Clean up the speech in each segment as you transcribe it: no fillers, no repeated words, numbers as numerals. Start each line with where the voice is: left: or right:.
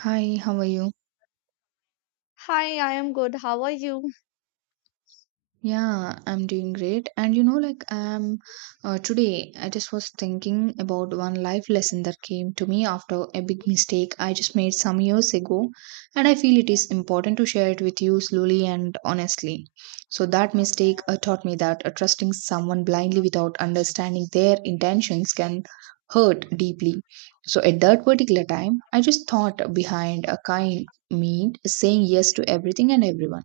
right: Hi, how are you?
left: Hi, I am good. How are you?
right: Yeah, I'm doing great. And you know, like I'm Today, I just was thinking about one life lesson that came to me after a big mistake I just made some years ago. And I feel it is important to share it with you slowly and honestly. So, that mistake taught me that trusting someone blindly without understanding their intentions can hurt deeply. So, at that particular time, I just thought behind a kind meant saying yes to everything and everyone,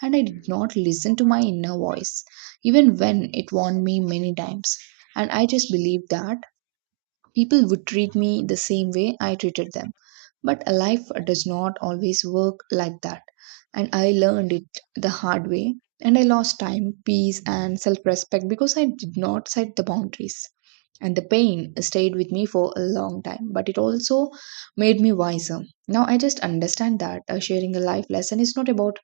right: and I did not listen to my inner voice, even when it warned me many times. And I just believed that people would treat me the same way I treated them. But life does not always work like that. And I learned it the hard way. And I lost time, peace, and self respect because I did not set the boundaries, and the pain stayed with me for a long time, but it also made me wiser. Now I just understand that sharing a life lesson is not about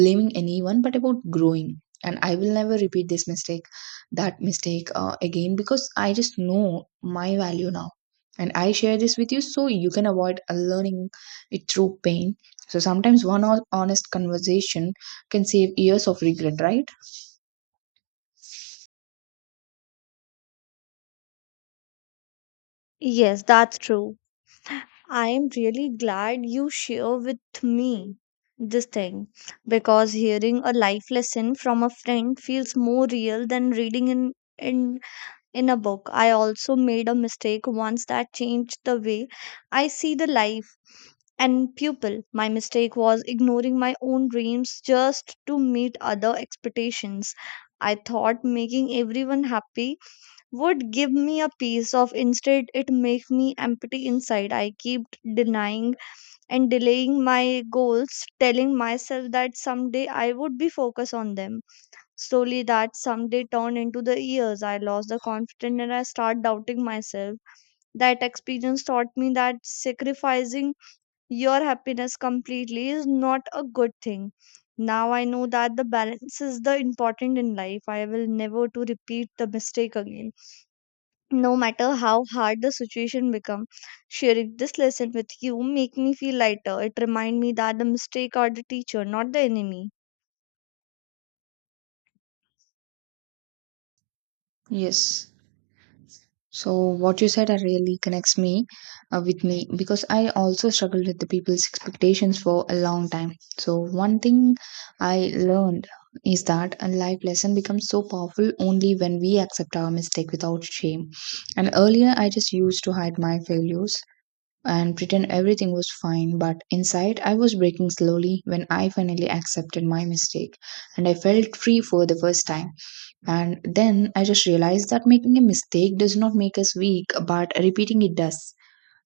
right: blaming anyone but about growing, and I will never repeat this mistake that mistake again because I just know my value now. And I share this with you so you can avoid learning it through pain. So sometimes one honest conversation can save years of regret, right?
left: Yes, that's true. I am really glad you share with me this thing because hearing a life lesson from a friend feels more real than reading in in a book. I also made a mistake once that changed the way I see the life and pupil. My mistake was ignoring my own dreams just to meet other expectations. I thought making everyone happy would give me a piece of instead it makes me empty inside. I keep denying and delaying my goals, telling myself that someday I would be focused on them slowly. That someday turned into the years. I lost the confidence and I start doubting myself. That experience taught me that sacrificing your happiness completely is not a good thing. Now I know that the balance is the important in life. I will never to repeat the mistake again, no matter how hard the situation become. Sharing this lesson with you make me feel lighter. It remind me that the mistake are the teacher, not the enemy.
right: Yes. So what you said really connects me with me because I also struggled with the people's expectations for a long time. So one thing I learned is that a life lesson becomes so powerful only when we accept our mistake without shame. And earlier I just used to hide my failures and pretend everything was fine, but inside I was breaking slowly. When I finally accepted my mistake, and I felt free for the first time. And then I just realized that making a mistake does not make us weak, but repeating it does.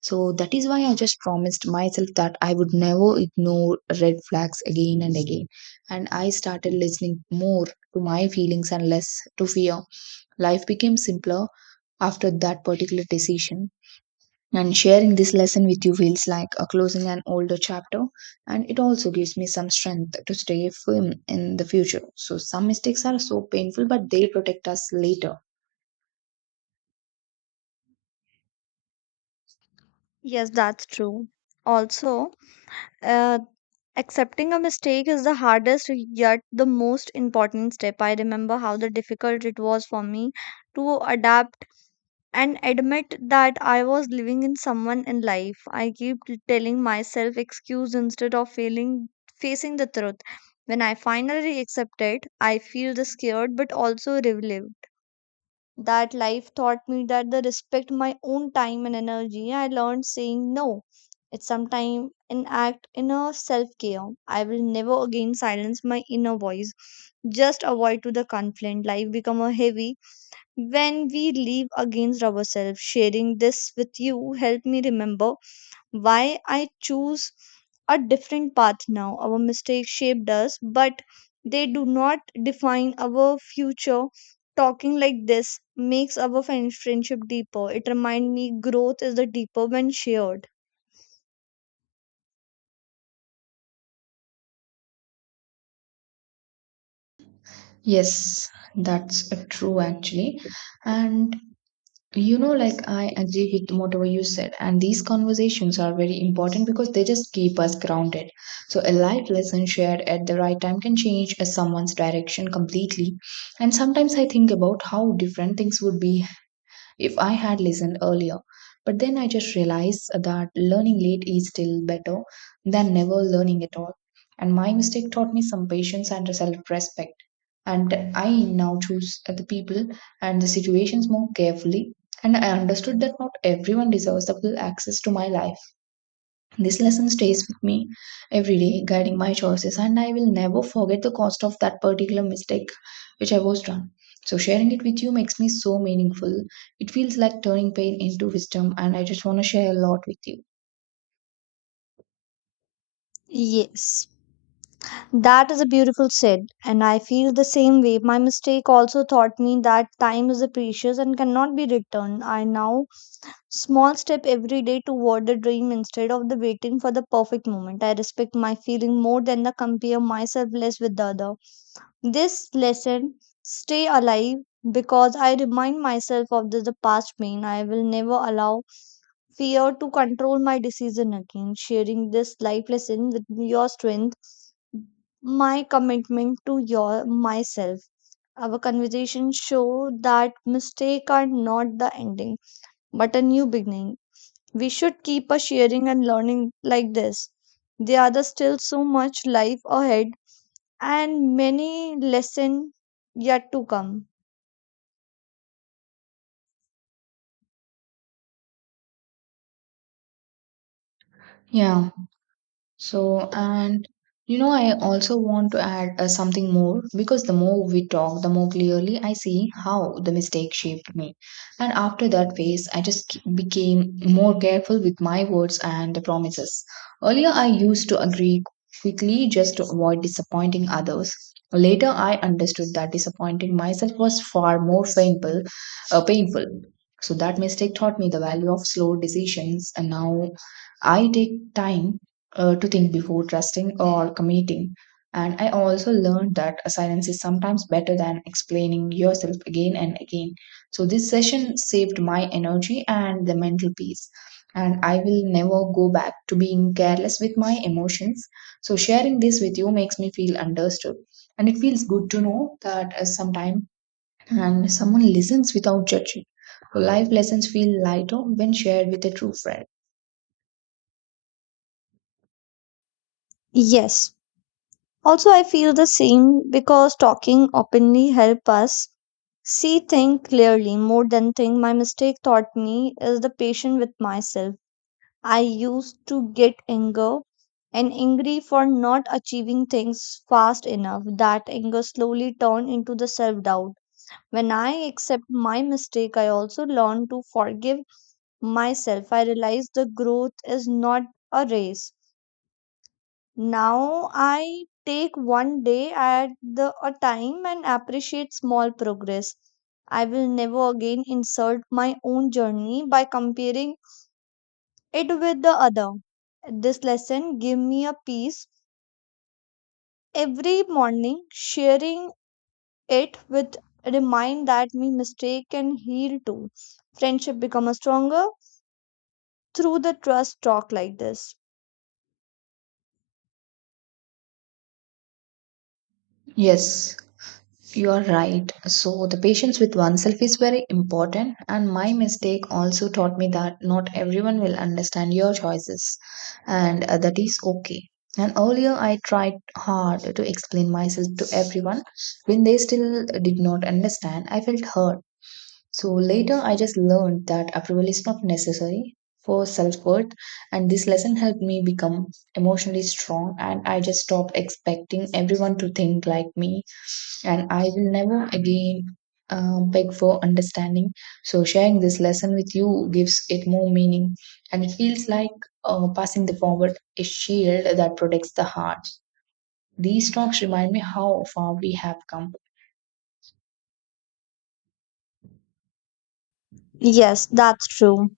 right: So that is why I just promised myself that I would never ignore red flags again and again. And I started listening more to my feelings and less to fear. Life became simpler after that particular decision. And sharing this lesson with you feels like a closing an older chapter, and it also gives me some strength to stay firm in the future. So, some mistakes are so painful, but they protect us later.
left: Yes, that's true. Also, uh, accepting a mistake is the hardest yet the most important step. I remember how the difficult it was for me to adapt and admit that I was living in someone in life. I keep telling myself excuse instead of feeling facing the truth. When I finally accept it, I feel the scared but also relieved. That life taught me that the respect my own time and energy. I learned saying no. It's sometimes an act in a self care. I will never again silence my inner voice. Just avoid to the conflict. Life become a heavy when we leave against ourselves. Sharing this with you helped me remember why I choose a different path now. Our mistakes shaped us, but they do not define our future. Talking like this makes our friendship deeper. It reminds me growth is the deeper when shared.
right: Yes, that's true actually. And you know, like I agree with whatever you said, and these conversations are very important because they just keep us grounded. So, a life lesson shared at the right time can change someone's direction completely. And sometimes I think about how different things would be if I had listened earlier. But then I just realized that learning late is still better than never learning at all. And my mistake taught me some patience and self respect. And I now choose the people and the situations more carefully. And I understood that not everyone deserves the full access to my life. This lesson stays with me every day, guiding my choices, and I will never forget the cost of that particular mistake which I was done. So, sharing it with you makes me so meaningful. It feels like turning pain into wisdom, and I just want to share a lot with you.
left: Yes, that is a beautiful said, and I feel the same way. My mistake also taught me that time is a precious and cannot be returned. I now small step every day toward the dream instead of the waiting for the perfect moment. I respect my feeling more than the compare myself less with the other. This lesson stay alive because I remind myself of the past pain. I will never allow fear to control my decision again. Sharing this life lesson with your strength, my commitment to your myself. Our conversation show that mistake are not the ending, but a new beginning. We should keep a sharing and learning like this. There are still so much life ahead and many lessons yet to come.
right: Yeah. So, and you know, I also want to add something more because the more we talk, the more clearly I see how the mistake shaped me. And after that phase, I just became more careful with my words and the promises. Earlier, I used to agree quickly just to avoid disappointing others. Later, I understood that disappointing myself was far more painful. So that mistake taught me the value of slow decisions, and now I take time to think before trusting or committing. And I also learned that silence is sometimes better than explaining yourself again and again. So this session saved my energy and the mental peace. And I will never go back to being careless with my emotions. So sharing this with you makes me feel understood. And it feels good to know that sometime and someone listens without judging. So life lessons feel lighter when shared with a true friend.
left: Yes. Also, I feel the same because talking openly help us see things clearly more than think. My mistake taught me is the patient with myself. I used to get anger and angry for not achieving things fast enough. That anger slowly turned into the self doubt. When I accept my mistake, I also learn to forgive myself. I realize the growth is not a race. Now I take one day at a time and appreciate small progress. I will never again insult my own journey by comparing it with the other. This lesson give me a peace every morning, sharing it with remind that me mistake can heal too. Friendship become a stronger through the trust talk like this.
right: Yes, you are right. So, the patience with oneself is very important, and my mistake also taught me that not everyone will understand your choices, and that is okay. And earlier, I tried hard to explain myself to everyone. When they still did not understand, I felt hurt. So later, I just learned that approval is not necessary for self worth, and this lesson helped me become emotionally strong. And I just stopped expecting everyone to think like me, and I will never again beg for understanding. So, sharing this lesson with you gives it more meaning, and it feels like passing the forward a shield that protects the heart. These talks remind me how far we have come.
left: Yes, that's true.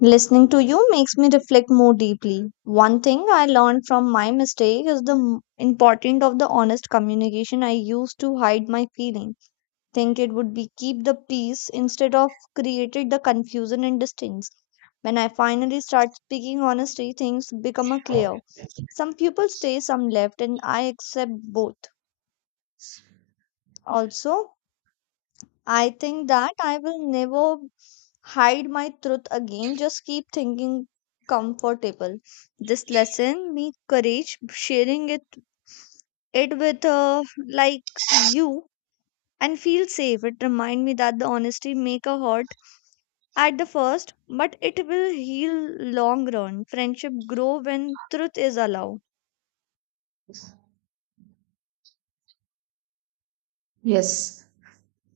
left: Listening to you makes me reflect more deeply. One thing I learned from my mistake is the importance of the honest communication. I used to hide my feeling, think it would be keep the peace instead of created the confusion and distance. When I finally start speaking honestly, things become a clear. Some people stay, some left, and I accept both. Also, I think that I will never hide my truth again, just keep thinking comfortable. This lesson me courage sharing it with like you and feel safe. It remind me that the honesty make a hurt at the first, but it will heal long run. Friendship grow when truth is allowed.
right: Yes.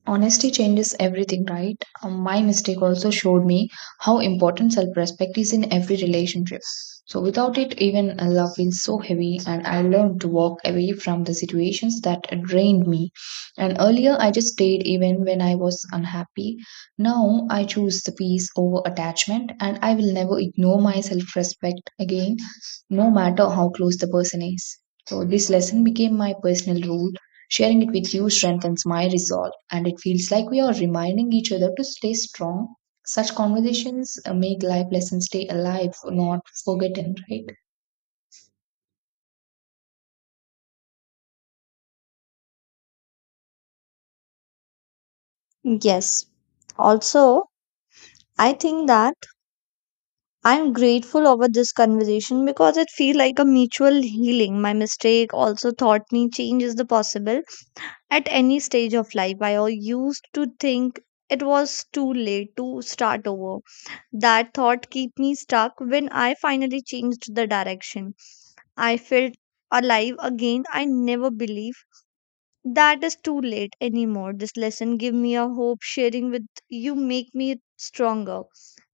right: Honesty changes everything, right? My mistake also showed me how important self respect is in every relationship. So, without it, even love feels so heavy, and I learned to walk away from the situations that drained me. And earlier, I just stayed even when I was unhappy. Now, I choose the peace over attachment, and I will never ignore my self respect again, no matter how close the person is. So, this lesson became my personal rule. Sharing it with you strengthens my resolve, and it feels like we are reminding each other to stay strong. Such conversations make life lessons stay alive, not forgotten, right?
left: Yes. Also, I think that I'm grateful over this conversation because it feel like a mutual healing. My mistake also taught me change is the possible at any stage of life. I used to think it was too late to start over. That thought kept me stuck. When I finally changed the direction, I felt alive again. I never believe that is too late anymore. This lesson gave me a hope. Sharing with you make me stronger.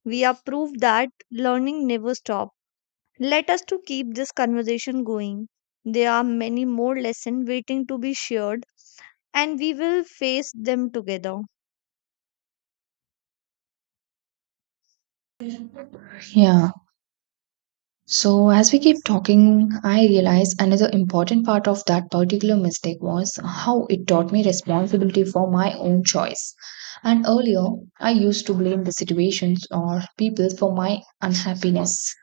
left: We are proof that learning never stops. Let us to keep this conversation going. There are many more lessons waiting to be shared and we will face them together.
right: Yeah. So, as we keep talking, I realize another important part of that particular mistake was how it taught me responsibility for my own choice. And earlier, I used to blame the situations or people for my unhappiness.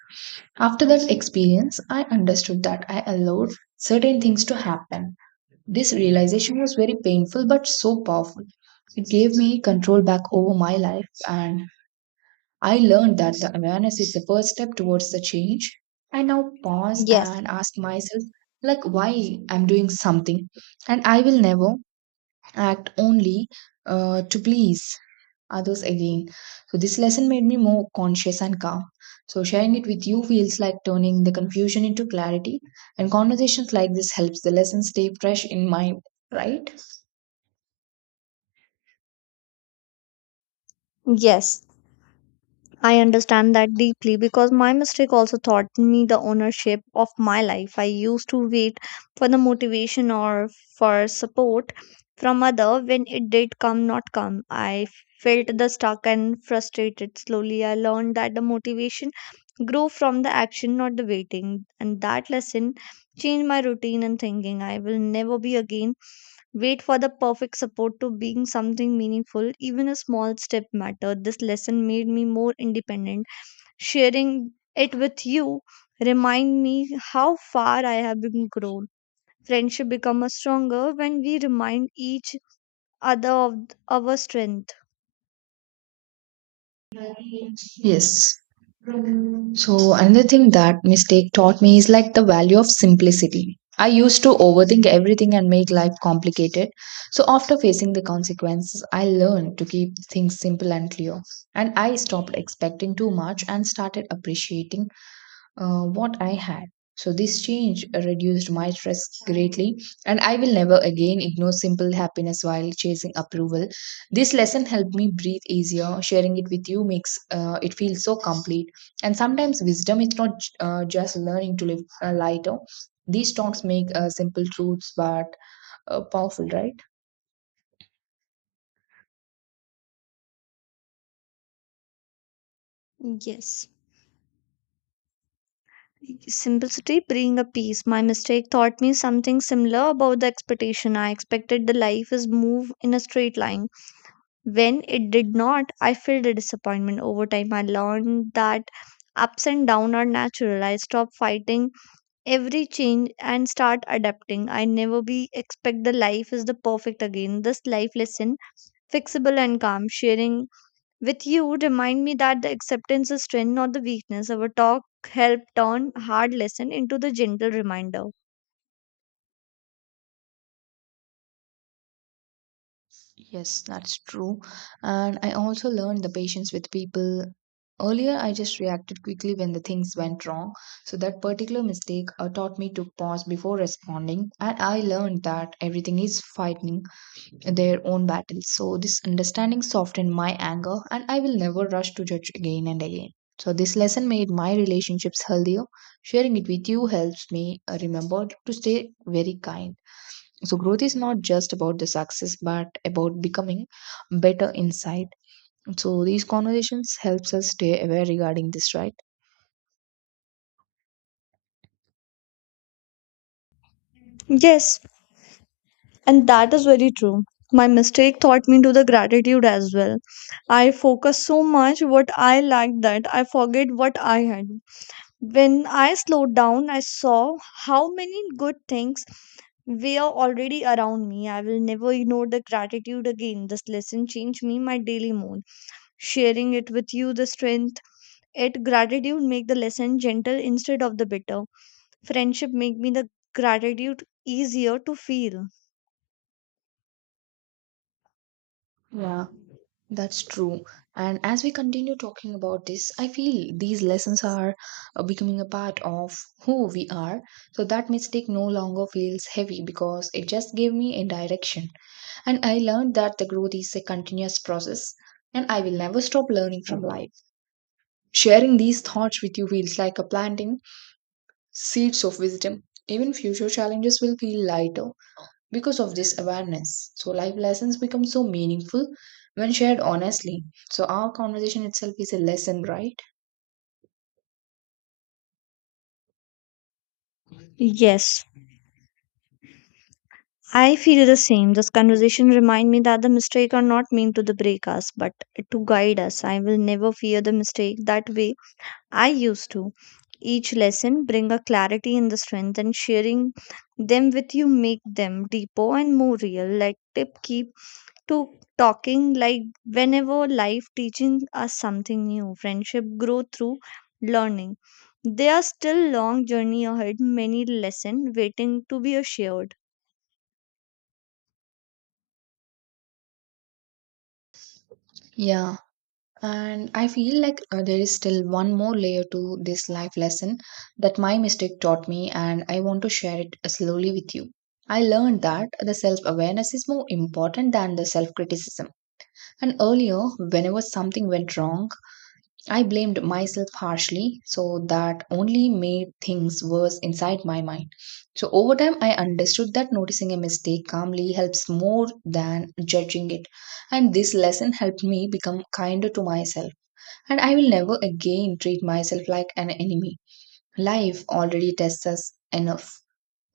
right: After that experience, I understood that I allowed certain things to happen. This realization was very painful but so powerful. It gave me control back over my life, and I learned that the awareness is the first step towards the change. I now pause
left: Yes,
right: and ask myself, like, why I'm doing something, and I will never act only to please others again. So, this lesson made me more conscious and calm. So, sharing it with you feels like turning the confusion into clarity, and conversations like this helps the lesson stay fresh in mind, right?
left: yes, I understand that deeply because my mistake also taught me the ownership of my life. I used to wait for the motivation or for support from other when it did come not come. I felt the stuck and frustrated slowly. I learned that the motivation grew from the action not the waiting, and that lesson changed my routine and thinking. I will never be again wait for the perfect support to being something meaningful. Even a small step mattered. This lesson made me more independent. Sharing it with you remind me how far I have been grown. Friendship become a stronger when we remind each other of our strength.
right: Yes. So another thing that mistake taught me is like the value of simplicity. I used to overthink everything and make life complicated. So after facing the consequences, I learned to keep things simple and clear. And I stopped expecting too much and started appreciating what I had. So, this change reduced my stress greatly, and I will never again ignore simple happiness while chasing approval. This lesson helped me breathe easier. Sharing it with you makes it feel so complete. And sometimes wisdom is not just learning to live lighter. These talks make simple truths but powerful, right?
left: Yes, simplicity bring a peace. My mistake taught me something similar about the expectation. I expected the life is move in a straight line. When it did not, I felt the disappointment. Over time, I learned that ups and downs are natural. I stopped fighting every change and start adapting. I never be expect the life is the perfect again. This life lesson, fixable and calm, sharing with you remind me that the acceptance is strength, not the weakness. Our talk helped turn hard lesson into the gentle reminder.
right: Yes, that's true. And I also learned the patience with people. Earlier, I just reacted quickly when the things went wrong. So, that particular mistake taught me to pause before responding. And I learned that everything is fighting their own battles. So, this understanding softened my anger, and I will never rush to judge again and again. So, this lesson made my relationships healthier. Sharing it with you helps me remember to stay very kind. So growth is not just about the success, but about becoming better inside. So these conversations helps us stay aware regarding this, right?
left: Yes, and that is very true. My mistake taught me to the gratitude as well. I focus so much what I lacked that I forget what I had. When I slowed down, I saw how many good things were already around me. I will never ignore the gratitude again. This lesson changed me my daily mood. Sharing it with you, the strength. It gratitude make the lesson gentle instead of the bitter. Friendship make me the gratitude easier to feel.
right: Yeah, that's true. And as we continue talking about this, I feel these lessons are becoming a part of who we are. So that mistake no longer feels heavy because it just gave me a direction. And I learned that the growth is a continuous process, and I will never stop learning from life. Sharing these thoughts with you feels like a planting seeds of wisdom. Even future challenges will feel lighter because of this awareness. So, life lessons become so meaningful when shared honestly. So, our conversation itself is a lesson, right?
left: Yes, I feel the same. This conversation remind me that the mistake are not meant to the break us, but to guide us. I will never fear the mistake that way I used to. Each lesson bring a clarity and the strength, and sharing them with you make them deeper and more real. Let tip keep to talking like whenever life teaching us something new. Friendship grow through learning. There are still long journey ahead, many lesson waiting to be shared.
right: Yeah, and I feel like there is still one more layer to this life lesson that my mistake taught me, and I want to share it slowly with you. I learned that the self awareness is more important than the self criticism. And earlier, whenever something went wrong, I blamed myself harshly, so that only made things worse inside my mind. So, over time, I understood that noticing a mistake calmly helps more than judging it. And this lesson helped me become kinder to myself, and I will never again treat myself like an enemy. Life already tests us enough.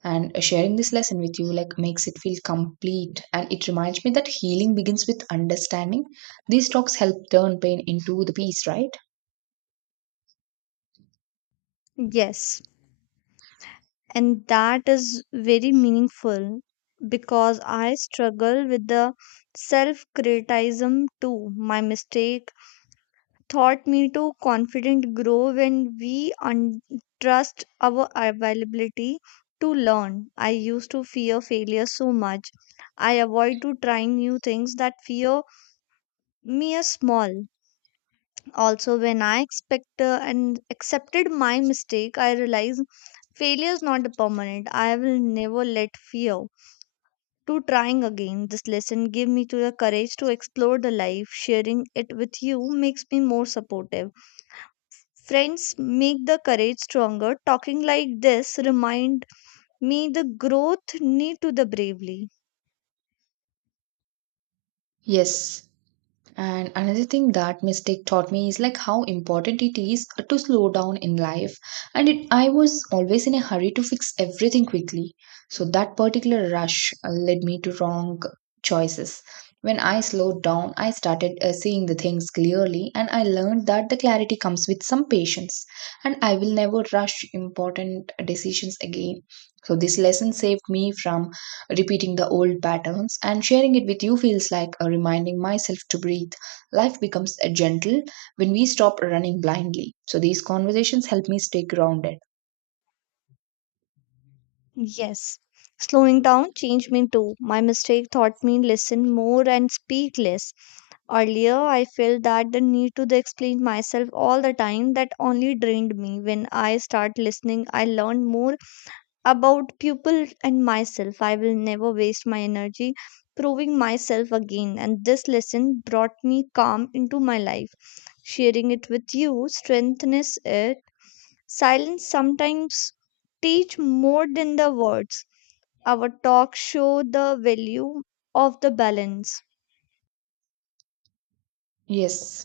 right: And sharing this lesson with you like makes it feel complete, and it reminds me that healing begins with understanding. These talks help turn pain into the peace, right?
left: Yes, and that is very meaningful because I struggle with the self criticism too. My mistake taught me to confident grow when we trust our availability to learn. I used to fear failure so much. I avoid to try new things that fear me as small. Also, when I expect and accepted my mistake, I realize failure is not permanent. I will never let fear to trying again. This lesson gave me to the courage to explore the life. Sharing it with you makes me more supportive. Friends make the courage stronger. Talking like this remind me the growth need to the bravely.
right: Yes. And another thing that mistake taught me is like how important it is to slow down in life. And it, I was always in a hurry to fix everything quickly. So that particular rush led me to wrong choices. When I slowed down, I started seeing the things clearly, and I learned that the clarity comes with some patience. And I will never rush important decisions again. So this lesson saved me from repeating the old patterns, and sharing it with you feels like a reminding myself to breathe. Life becomes a gentle when we stop running blindly. So these conversations help me stay grounded.
left: Yes. Slowing down changed me too. My mistake taught me listen more and speak less. Earlier, I felt that the need to the explain myself all the time that only drained me. When I start listening, I learned more about people and myself. I will never waste my energy proving myself again. And this lesson brought me calm into my life. Sharing it with you strengthens it. Silence sometimes teach more than the words. Our talks show the value of the balance.
right: Yes.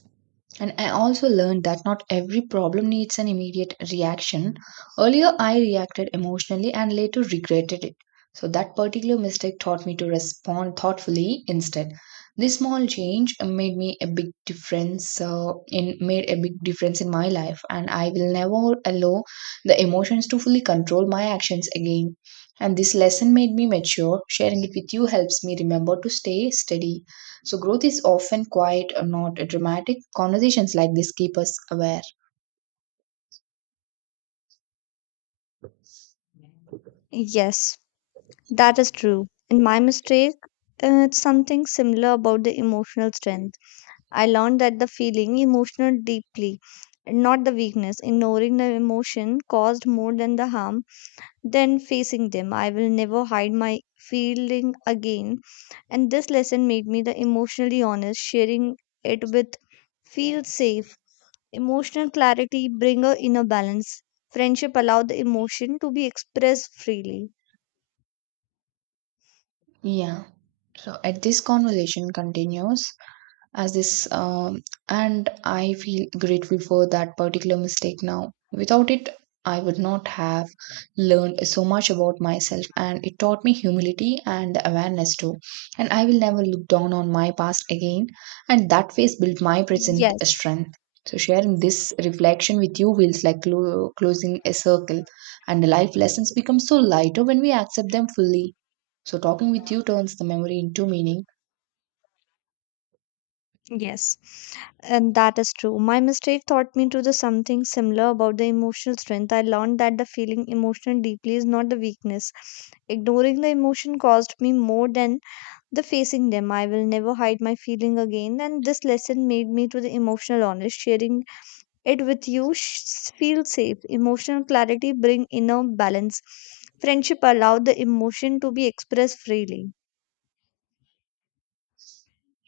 right: And I also learned that not every problem needs an immediate reaction. Earlier, I reacted emotionally and later regretted it. So, that particular mistake taught me to respond thoughtfully instead. This small change made me a big difference in made a big difference in my life, and I will never allow the emotions to fully control my actions again. And this lesson made me mature. Sharing it with you helps me remember to stay steady. So growth is often quiet or not dramatic. Conversations like this keep us aware.
left: Yes, that is true. In my mistake, it's something similar about the emotional strength. I learned that the feeling emotional deeply, not the weakness. Ignoring the emotion caused more than the harm than facing them. I will never hide my feeling again. And this lesson made me the emotionally honest, sharing it with feel safe. Emotional clarity bring a inner balance. Friendship allow the emotion to be expressed freely.
right: Yeah. So at this conversation continues. As this And I feel grateful for that particular mistake now. Without it, I would not have learned so much about myself, and it taught me humility and awareness too. And I will never look down on my past again, and that phase built my present
left: Yes.
right: strength. So sharing this reflection with you feels like closing a circle, and the life lessons become so lighter when we accept them fully. So talking with you turns the memory into meaning.
left: Yes. And that is true. My mistake taught me to the something similar about the emotional strength. I learned that the feeling emotional deeply is not the weakness. Ignoring the emotion caused me more than the facing them. I will never hide my feeling again, and this lesson made me to the emotional honest. Sharing it with you feel safe. Emotional clarity bring inner balance. Friendship allow the emotion to be expressed freely.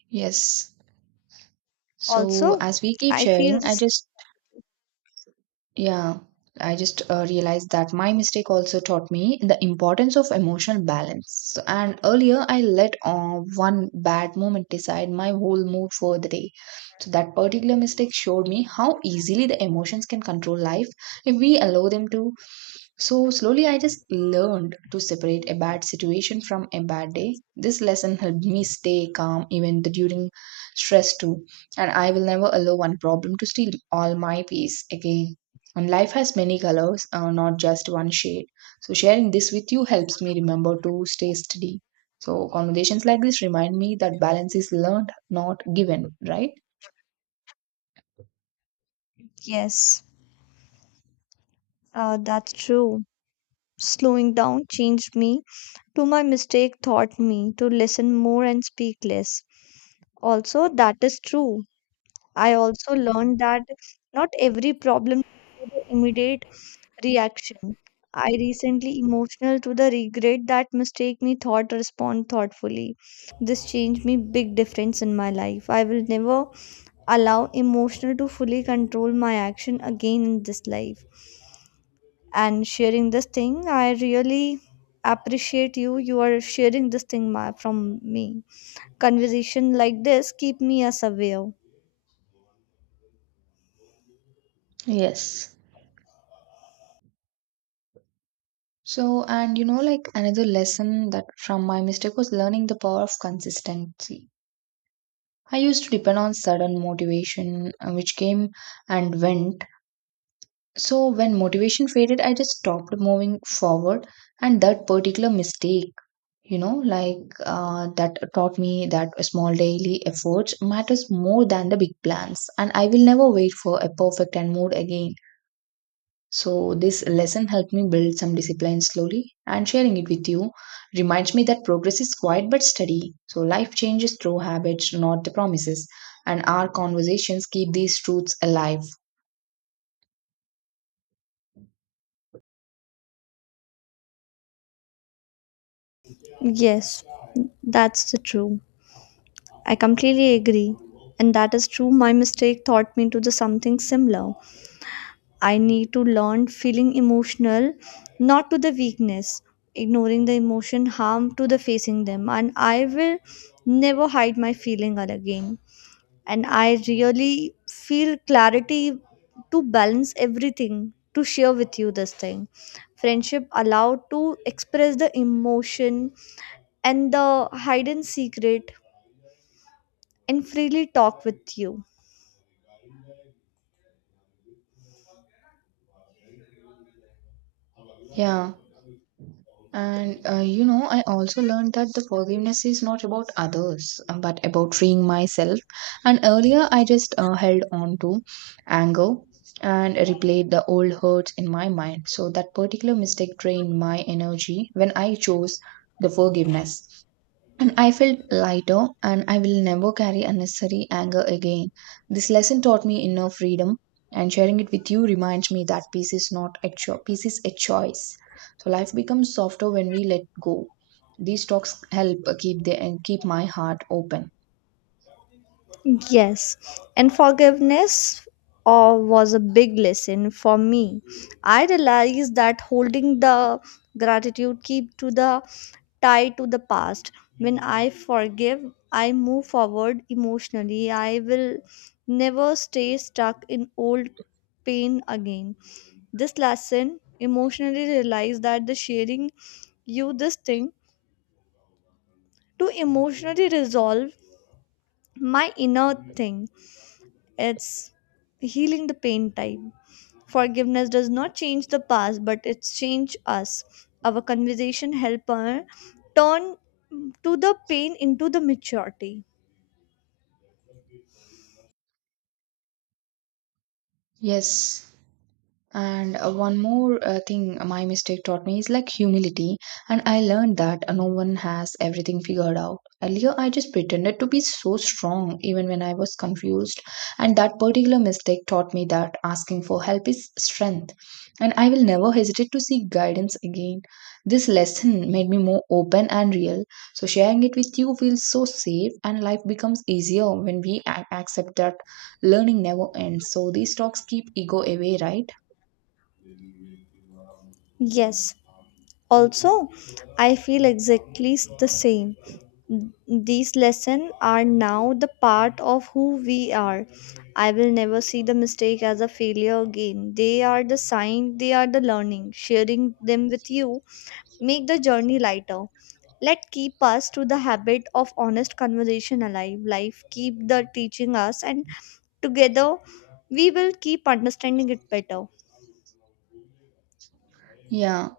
right: Yes. So,
left: Also,
right: as we keep
left: I feel
right: sharing, I
left: this.
right: just yeah, I just realized that my mistake also taught me the importance of emotional balance. And earlier, I let one bad moment decide my whole mood for the day. So, that particular mistake showed me how easily the emotions can control life if we allow them to. So, slowly, I just learned to separate a bad situation from a bad day. This lesson helped me stay calm even during stress, too. And I will never allow one problem to steal all my peace again. And life has many colors, not just one shade. So sharing this with you helps me remember to stay steady. So conversations like this remind me that balance is learned, not given, right?
left: Yes, that's true. Slowing down changed me to. My mistake taught me to listen more and speak less. Also, that is true. I also learned that not every problem needs immediate reaction. I recently emotional to the regret that mistake me thought respond thoughtfully. This changed me big difference in my life. I will never allow emotional to fully control my action again in this life. And sharing this thing, I really appreciate you. You are sharing this thing from me. Conversation like this keep me as aware.
right: Yes. So, and you know, like another lesson that from my mistake was learning the power of consistency. I used to depend on sudden motivation, which came and went. So, when motivation faded, I just stopped moving forward, and that particular mistake you know like that taught me that small daily efforts matters more than the big plans, and I will never wait for a perfect and mood again. So this lesson helped me build some discipline slowly, and sharing it with you reminds me that progress is quiet but steady. So life changes through habits, not the promises, and our conversations keep these truths alive.
left: Yes, that's the true. I completely agree. And that is true. My mistake taught me to do something similar. I need to learn feeling emotional, not to the weakness. Ignoring the emotion harm to the facing them. And I will never hide my feeling again. And I really feel clarity to balance everything, to share with you this thing. Friendship allowed to express the emotion and the hidden secret and freely talk with you.
right: Yeah. And you know, I also learned that the forgiveness is not about others, but about freeing myself. And earlier, I just held on to anger and replayed the old hurts in my mind. So that particular mistake drained my energy. When I chose the forgiveness, and I felt lighter, and I will never carry unnecessary anger again. This lesson taught me inner freedom, and sharing it with you reminds me that peace is not a peace is a choice. So life becomes softer when we let go. These talks help keep the and keep my heart open.
left: Yes, and forgiveness was a big lesson for me. I realized that holding the gratitude keep to the tie to the past. When I forgive, I move forward emotionally. I will never stay stuck in old pain again. This lesson emotionally realized that the sharing you this thing to emotionally resolve my inner thing. It's healing the pain type. Forgiveness does not change the past, but it's change us. Our conversation help her turn to the pain into the maturity.
right: Yes. And one more thing my mistake taught me is like humility. And I learned that no one has everything figured out. Earlier, I just pretended to be so strong even when I was confused. And that particular mistake taught me that asking for help is strength. And I will never hesitate to seek guidance again. This lesson made me more open and real. So, sharing it with you feels so safe, and life becomes easier when we accept that learning never ends. So, these talks keep ego away, right?
left: Yes, also, I feel exactly the same. These lessons are now the part of who we are. I will never see the mistake as a failure again. They are the sign, they are the learning. Sharing them with you make the journey lighter. Let keep us to the habit of honest conversation alive. Life keep the teaching us, and together we will keep understanding it better.
right: Yeah,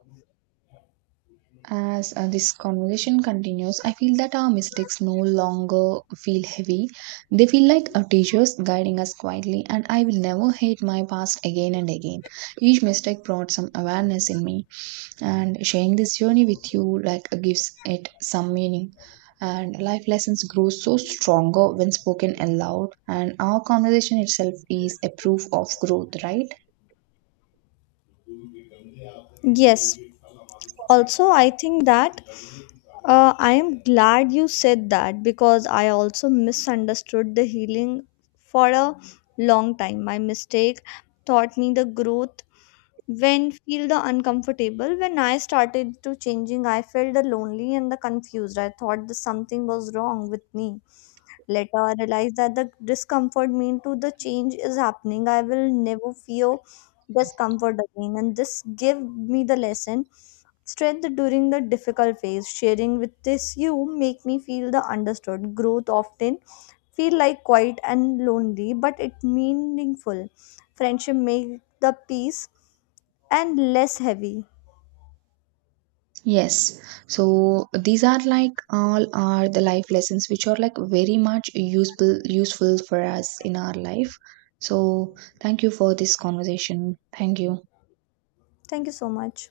right: as this conversation continues, I feel that our mistakes no longer feel heavy. They feel like our teachers guiding us quietly, and I will never hate my past again and again. Each mistake brought some awareness in me, and sharing this journey with you like gives it some meaning. And life lessons grow so stronger when spoken aloud, and our conversation itself is a proof of growth, right?
left: Yes. Also, I think that I am glad you said that because I also misunderstood the healing for a long time. My mistake taught me the growth when feel the uncomfortable. When I started to changing, I felt the lonely and the confused. I thought that something was wrong with me. Later I realized that the discomfort mean to the change is happening. I will never feel discomfort again, and this gave me the lesson strength during the difficult phase. Sharing with this you make me feel the understood. Growth often feel like quiet and lonely, but it meaningful. Friendship make the peace and less heavy.
right: Yes. So these are like all are the life lessons which are like very much useful for us in our life. So thank you for this conversation. Thank you.
left: Thank you so much.